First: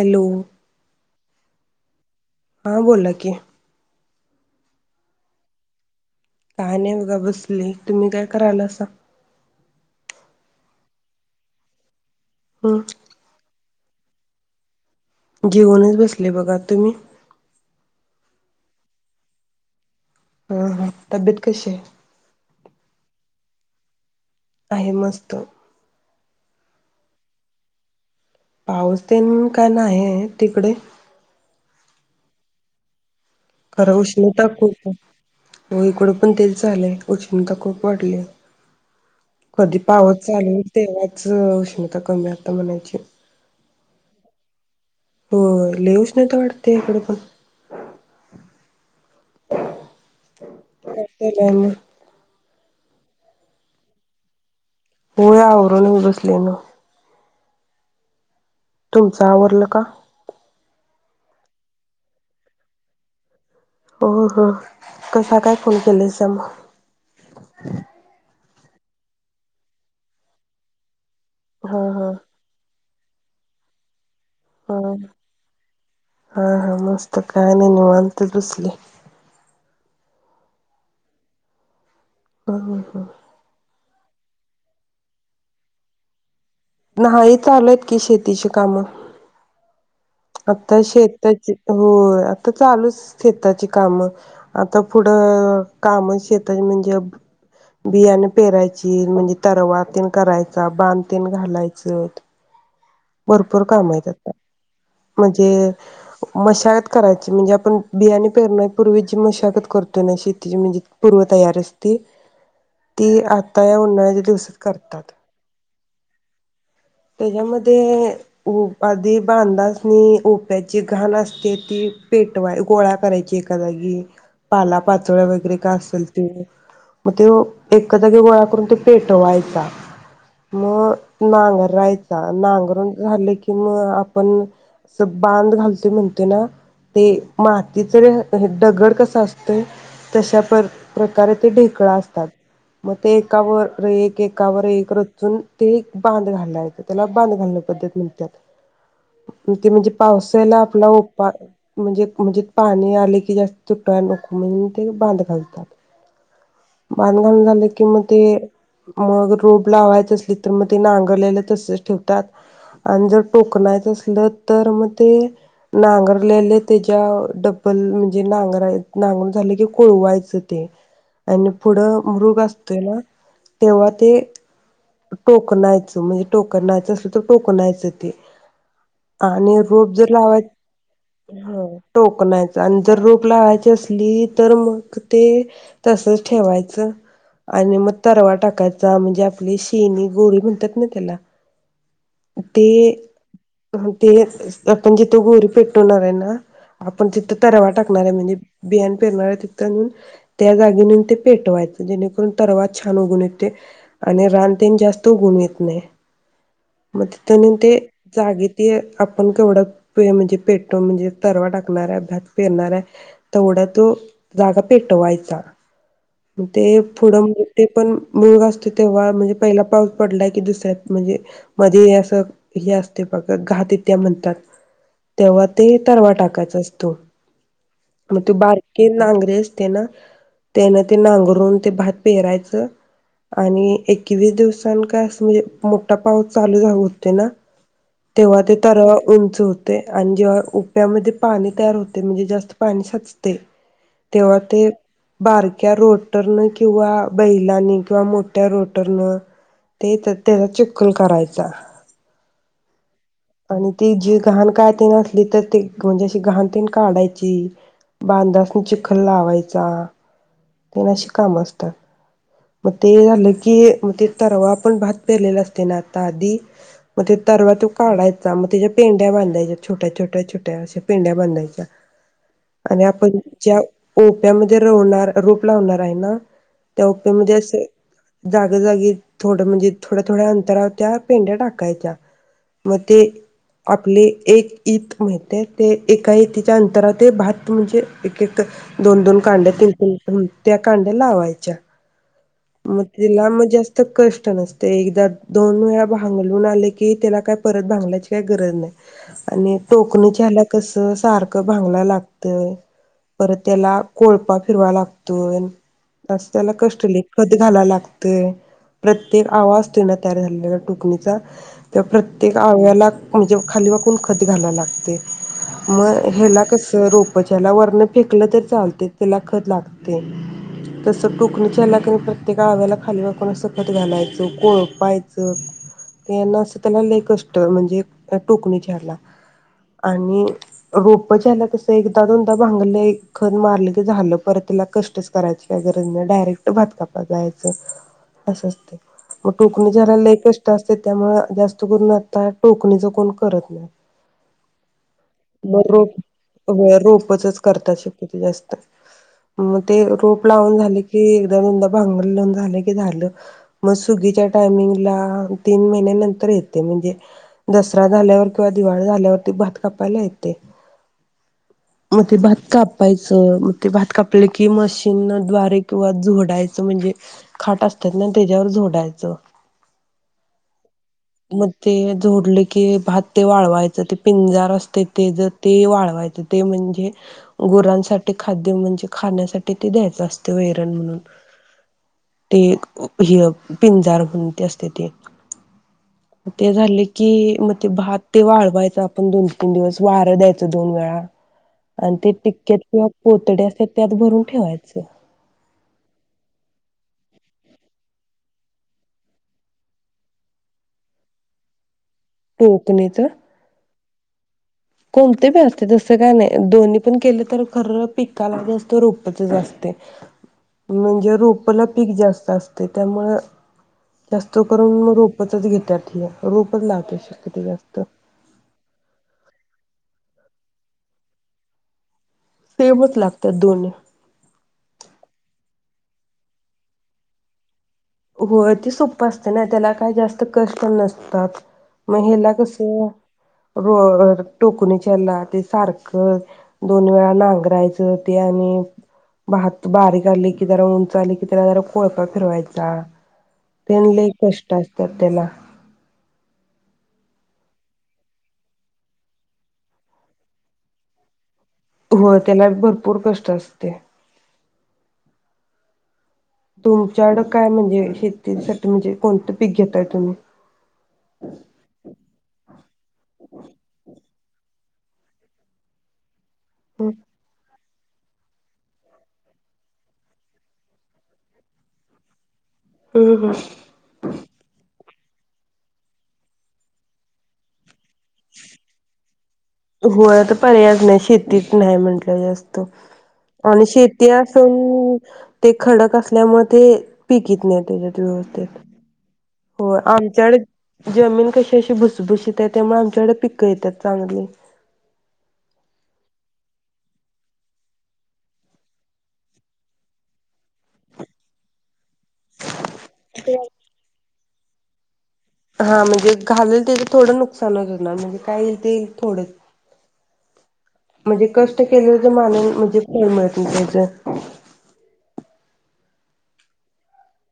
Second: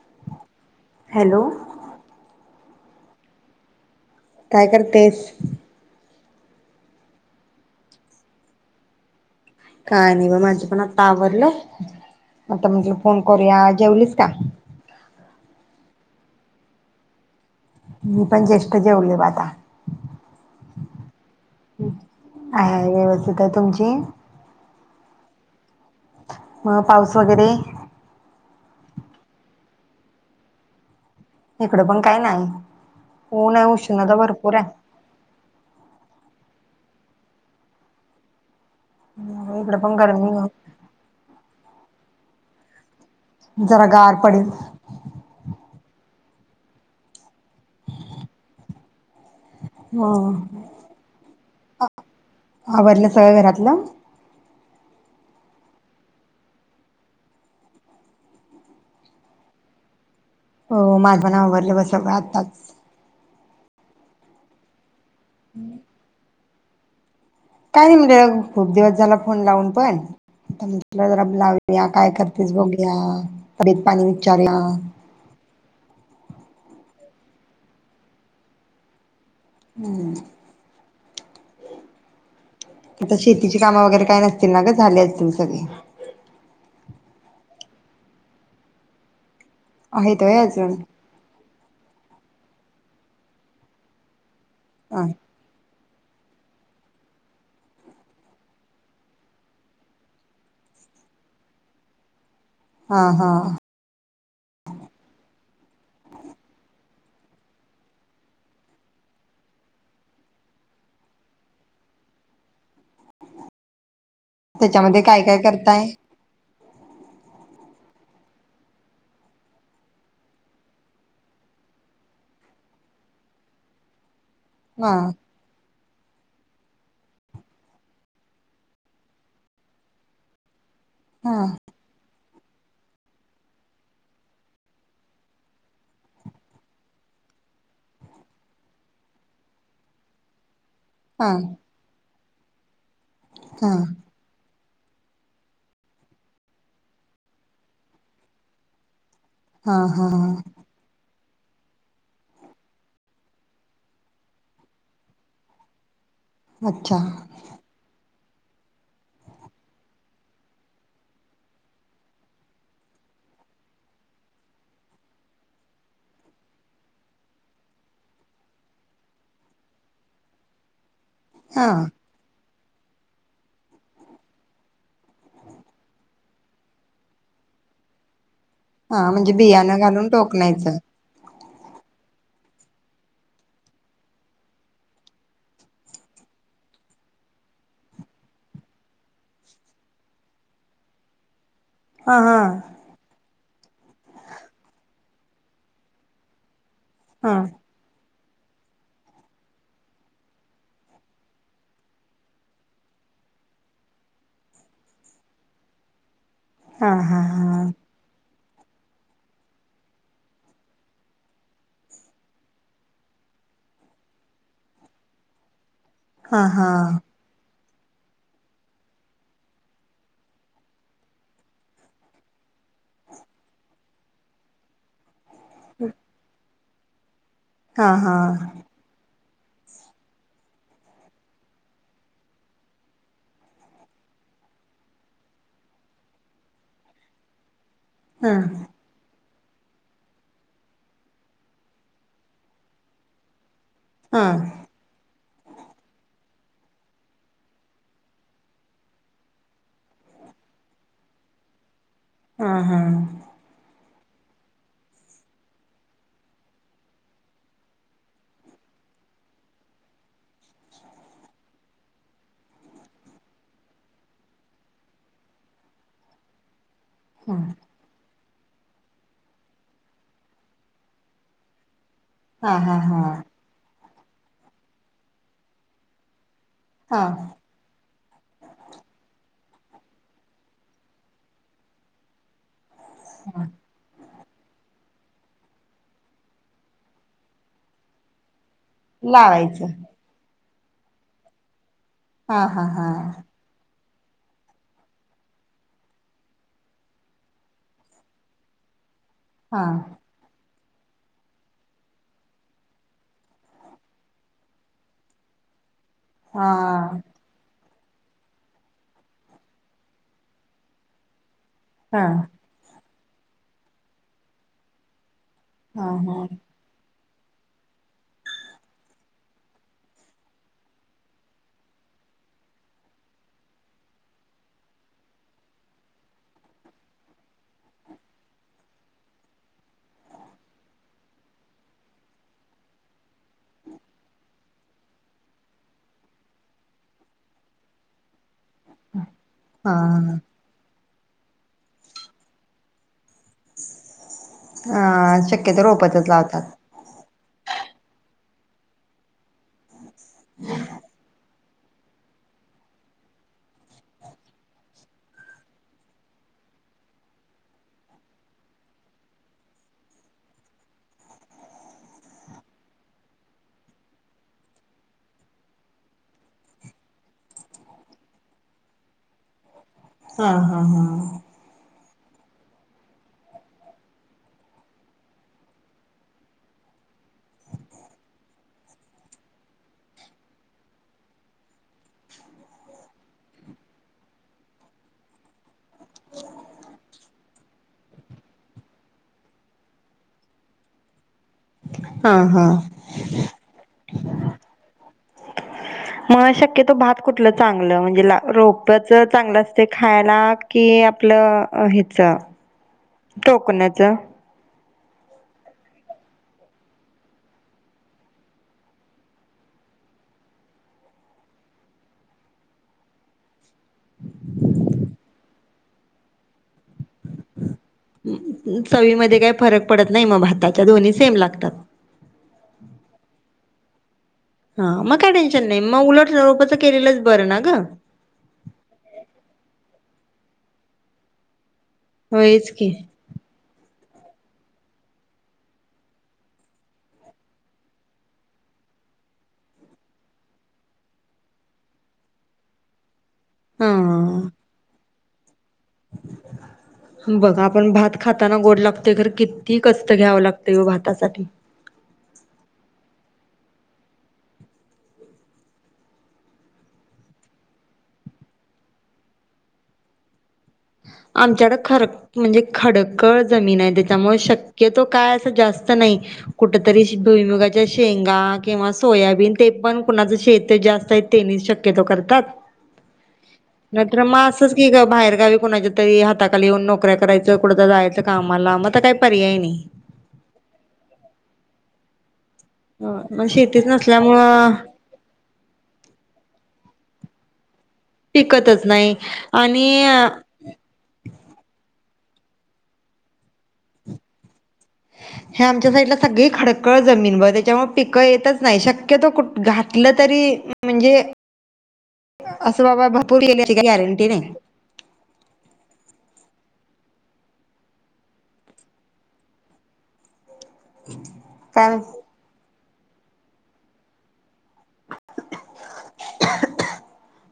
Hello hello हा बोला की काय करतेस. काय नाही बघा बसले तुम्ही काय करालासा काय नाही ब माझं पण आता आवरलं. आता म्हणजे हम्म फोन करुया जेवलीस का जेऊनच बसले बघा तुम्ही मी पण ज्येष्ठ जेवले ब आता हा हा तब्येत कशीय ठीकाय तुमची आहे मस्त मग पाऊस वगैरे पाऊस तेन काय नाइये तिकडे इकडं पण काय नाही. ऊन आहे खरं उष्णता भरपूर खूपाय हो इकडं पण तेच झालंय. उष्णता खूप वाढली आहे. आहे इकडे कधी पण पाऊस गरमी चालूहोईल तेंव्हाच उष्ण [unintelligible] जरा गार पडील होय [unintelligible] हां काय मग आवरलं सगळ घरातलं? होय आवरूनच बसलोय नव तुमचं आवरलं का? हो माझ पण आवरल ब सगळं आत्ताच. हो हो कसा काय फोन केलायसा मग [unintelligible] खुप दिवस झालं फोन लावून पण म्हटलं हा लाऊया हा काय करतेस बघुया. हा [unintelligible] [unintelligible] हा हा मस्त काय नाही निवांत बसले. हम्म हं हं हं. आता शेतीची कामं वगैरे काय नाहीत? झाली असतील सगळी नाही, चालू आहेत की शेतीची कामं आहेत होय अजून आता शेताची होय. चालूच शेताची काम. आता ह पुढ काम शेतात म्हणजे बियाणे पेरायची, म्हणजे तरवा तेन करायचा, बांधतेण घालायचं. हा हा भरपूर काम आहेत आता. मशागत करायची म्हणजे, आपण बियाणे पेरण्यापूर्वीची मशागत करतोय म्हणजे, पूर्व तयारी असते ती आता या उन्हात त्याच्यामध्ये काय काय करताय? तेजा मध्ये आधी बांधा ओप्याची घाण असते ती पेटवाय, गोळा करायची एका जागी. पाला हा पाचोळ्या वगैरे कास मग ते एका जागी गोळा करून तो पेटवायचा. मग हा नांगराय नांगरुण झाल कि मग आपण. अस बांध घालते म्हणते, ना ते मातीच हे दडगड कसा असतंय तशाप हा प्रकारे ते ढेकळा असतात. म ते हा एकावर एक एकावर एक. रचून ते बांध घाललाय, त्याला बांध घालण पद्धत म्हणत्यात. ते हा म्हणजे हा पावसेला आपला म्हणजे, म्हणजे पाणी आले की जास्त तुटाय नको म्हणजे ते बांध घालतात. अच्छा बांध [unintelligible] झालं कि म ते मग रोप लावायचं असली तर मग ते नांगरलेलं तसच ठेवतात आणि जर टोकनायचं असल तर मग ते नांगरलेले तेच्या डब्बल म्हणजे नांगराय नांगरुन झाले की कोळवायच ते. आणि हा पुढं मृग असत तेव्हा ते टोकनायचं, म्हणजे टोकनायचं असत तर टोकनायचं ते. हा, म्हणजे बियाणं घालून टोकण्यायचं. ह टोकनायच आणि जर रोप लावायची असली तर मग ते तसच ठेवायचं आणि मग तरवा टाकायचा म्हणजे आपली शेणी गोरी म्हणतात ना त्याला. हा हा. ते ते आपण जिथे गोरी पेटवणार आहे ना. आपण हा तिथं तरवा टाकणार आहे म्हणजे बियाण पेरणाऱ्या तिथं त्या जागी नून ते पेटवायचं जेणेकरून तरवा छान उगून येते आणि रानतेण जास्त उघून येत नाही. हा म हा तिथे नेऊन ते जागी ते आपण केवढं म्हणजे पेटो म्हणजे तरवा टाकणार आहे भात पेरणार आहे तेवढा तो जागा पेटवायचा. हा हा ते पुढं ते पण मुग असते तेव्हा म्हणजे पहिला पाऊस पडलाय की दुसऱ्यात म्हणजे मध्ये असं हे असते बघ. घातित्या म्हणतात. तेव्हा ते तरवा टाकायचं असत. तो. हा हा हा मग तो बारके नांग्रेस. त्यान त्यान ते नांगरून ते भात पेहरायचं आणि एकवीस दिवसां का अस म्हणजे मोठा पाऊस चालू झा होते ना हा हा तेव्हा ते तर उंच होत. ते आणि जेव्हा उप्यामध्ये पाणी तयार होते म्हणजे जास्त पाणी साचते हा तेव्हा ते बारक्या रोटरनं किंवा बैलांनी किंवा मोठ्या रोटरनं ते त्याचा चिखोल करायचा. हां हां. आणि ती जी घहाण काय त न असली तर ती म्हणजे अशी घहाण तेन काढायची बांधासनी चिखल लावायचा. ते मशी काम असतात. मग ते झालं की मग ते तरवा आपण भात पेरलेला असते ना, आता आधी. मग ते तरवा तो काढाय [unintelligible] तेज्या पेंड्या बांधयच्या छोट्या, छोट्या, छोट्या अश्या पेंड्या बांधायच्या. हा हा आणि हा आपण ज्या ओप्यामध्ये रोवणार रोप लावणार आहे ना? हा ते म्हणजे असं जागोजगी थोडं म्हणजे थोड्या, थोड्या अंतरावर त्या पेंड्या टाकायच्या. म ते आपली एक ईत माहितेय ते एका ईतीच्या अंतरात भात म्हणजे एक एक दोन दोन कांड्या लावायचं [unintelligible] त्या कांड्या लावायच्या. हां हां हां. तर कष्ट नसते एकदा दोन वेळा भांगलून आले की त्याला काय परत भांगल्यायाची काही गरज नाही. आणि हा टोकणीच्या आल्यात कस सारख भांगलाय लागतंय परत त्याला कोळपा फिरवा लागतोय. हा असत्याला कष् हा चुलीत कधी घाला लाग ते प्रत्येक आवा असतोय ना त्यातघालाला टोकणीचा त्या प्रत्येक हा आव्याला [unintelligible] खाली वाकून खत घायला लागतय. म हा हेला कसं रोप म्हणजे ह्याला वरन फेकलं तर चालतय त्याला खत लागतय तस टोकणी त्यालाकनी प्रत्येक आव्याला खालीवाकून अस खत घालायच, कोळपायच, यान अस त्याला लयी कष्ट महणजे अ टोकणीच्याला आणि रोपच्याला कस एकदा दोनदा भागंल खत मारल की झाल परत त्याला कष्ट कराची काय गरज नाही डायरेक्ट भात कापाय जायच अस अस मग टोकणीच्याहेला हा लयी कष्ट अस ते त्याच्यामुळे जास्त करून आता टोकणीच कोण करत नाही, हा म शक्यतो रोप रोपातच लावतात. होय रोप. खूपचच करतात शक्यतो जास्त मग ते रोप लावून झाले की एकदा दोनदा भागंलून झाल की झाल, मग सुगीच्या टायमिंगला तीन महिन्या नंतर येते म्हणजे दसरा झाल्यावर किंवा दिवाळी झाल्यावर ते भात कायला येतेय, म ते भात कापायच म ते भात कापले कि मशीन द्वारे किंवा झो झोडायच म्हणजे खोट असतात ना त्याच्यावर झोडायच. हां हां हां. ते झोडल की भात ते वाळवायच ते पिंजार असतय तेज ते वाळवायच ते म्हणजे गुरांसाठी खाद्य म्हणजे खाण्यासाठी ते द्यायचं असते वैरण म्हणून. ते एक यह पिंजार म्हणून ते असतय ते, ते झाले कि मग ते भात ते वाळवायच आपण दोन तीन दिवस वार द्यायचं दोन वेळा. आणि ते हा हा. टिक्क्यात किंवा पोतड्यात हे त्यात भरून ठेवायच. आं शक्यतो भात कुठलं चांगलं म्हणजे रोपच चांगलं असतय खायला की आपलं हे च्या, टोकणीच टोकण्यात च्या. कोणते बी असते तस काय नाही दोन्ही पण केले तर खर पिकाला जास्त रोपचच असतय, म्हणजे रोपला पीक जास्त असतय त्यामुळ, जास्त करून रोपचच घेत्यात हे. लावते शक्यतो जास्त अ चवी मधे काय फरक पडत नाही म भाताच्या दोन्ही सेम लागतात. सेमच लागतात दोन्ही हा म काय टेन्शन नाही म उलट लो पचं केलेलंच बरं ना गं. होय ते सोप्प असत ना त्याला काही जास्त कष्ट नसतात. म हेला होयच कसं की हो होय टोकणी च्याला ते सारखं दोन वेळा नांगरायचं ते आणि भात बारीक आली की जरा उंच आली कि त्याला जरा कोळका फिरवायचा. हा. हा. त्यांन कष्टा अस - - त्यात तेला. बघ आपण भात खाताना गोड लागतोय खर कित्ती कस्त घ्यावं लागतंय ब भातासाठी - - होय. त्याला भरपूर कष्ट असतयं. तुमच्याड काय म्हणजे शेतीसाठी म्हणजे कोणतं पीक घेताय तुम्ही? आमच्याकड खर म्हणजे खडकळ जमीन हाय त्याच्यामुळ शक क्यतो काय असं जास्त नाही. कुठतरी हम्म श भुईमुगा - - च्या शेंगा किंवा सोयाबीन ते पण कुणाच शेत जास्त आहे तेनी शक्यतो करतात. हम्म. नंतर म असंच की गप - - बाहेर गावी - - कुणाच्या तरी हाताखाली येऊन नोकऱ्या करायचं. कुठंतर जायाचं. कामाला म अता काय पर्याय नई. होय आता पर्यायज नाही. शेतीचं नाही म्हणट - - ल्यास. त मग शेतीच आणि शेती नसल्यामुळं असून ते खडक असल्यामुळ ते - - पीक ईत नाईत. पिकतच नाही. होय. आणि आमच्या कडे - - जमीन कशी अशी भुसभुशीत हाय त्यामुळे आमच्याकडे पिक येत्यात चांगली. हे आमच्या साईडला सगळी खडकळ जमीन ब त्याच्यामुळे पिकं येतच नाही शक्यतो कुठ घातलं तरी म म्हणजे - - असं बाबा भरपूर [unintelligible] येईल याची काय गॅरंटी नाही. हा म्हणजे घालेल ते थोडं नुकसान होणार म्हणजे काय येईल ते थोडं- - म्हणजे कष्ट कारण केले जो माणू म्ह - - कोम येतील त्याच्यात.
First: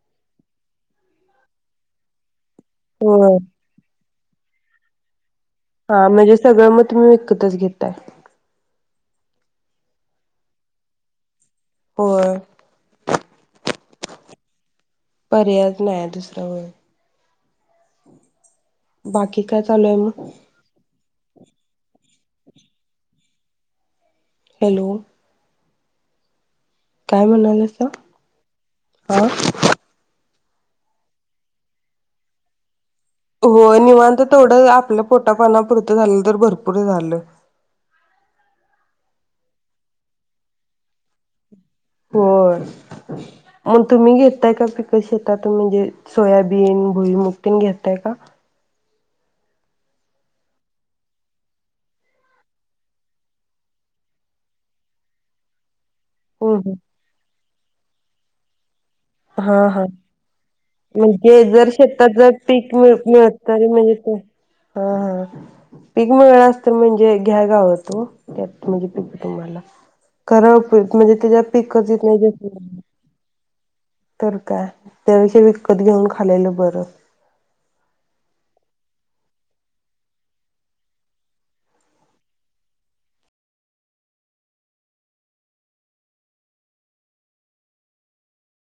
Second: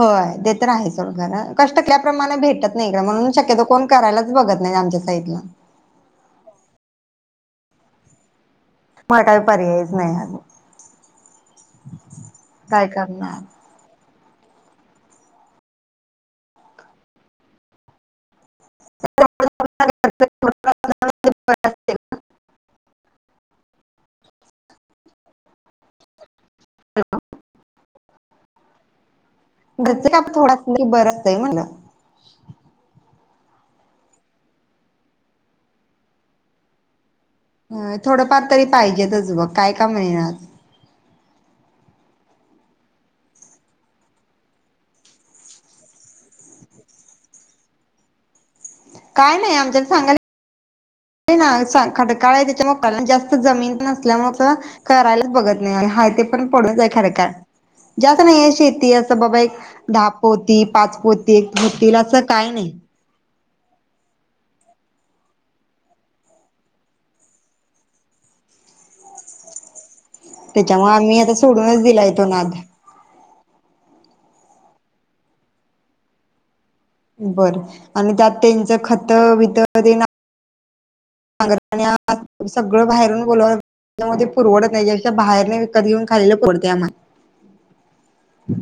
होय ते तर आहे सोड खर कष्ट केल्याप्रमाणे भेटत नाही म्हणून होय शक्यतो कोण करायलाच बघत नाही. नाही आमच्या साईडला. हां म्हणजे सगळं म् तुम्ही विकतच घेताय. म् काय पर्यायच नाही आता. होय काय करणार. पर्यायच नाही दुसरा बाकी काय चालू आहे मग? [inaudible] हॅलो काय म्हणालासा? हां घरचं काय आपल थोड असल की बर असतंय म्हणलं होय निवांत तेवढं आपल्या पोटापाण्यापुरतं झालं तर भरपूर झाले हं थोडंफार तरी पाहिजेेतच बघ काय का मिळणा होय मग तुम्ही घेताय का पीक शेतातून म्हणजे सोयाबीन भुईमुग तेन घेतय का? काय नाही आमच्याला सांगायलाोय ना खडकाळ त्याच्यामुळे जास्त जमीन नसल्यामुळे करायलाच बघत नाही आ हाय ते पण हम्म हम्म. पडूनच हाय खडकाळ जास्त नाहीय शे् ती असं बाबा एक हा हा दहा पोती पाच पोती म्हणजे एक होतील असं काय नाही ल असत तरी म्हणजे ते हां हां पीक मिळल असत म्हणजे घ्यागावत ओ त्यात म्हणजे पीक तुम्हाला त्याच्यामुळे खराबच म्हणजे आम्ही आता त्याच्यात सोडूनच पिकच येत दिलाय तो नाही नाद तर तर काय त्यापेक्षा विकत घेऊन खाल्लेलं बरं बरं आणि त्यात त्यांच खत बित तेन सगळं बाहेरून बोलवून म परवडत नाही त्यापेक्षा बाहेरून विकत घेऊन खालेलं परवडतंय आम्हाला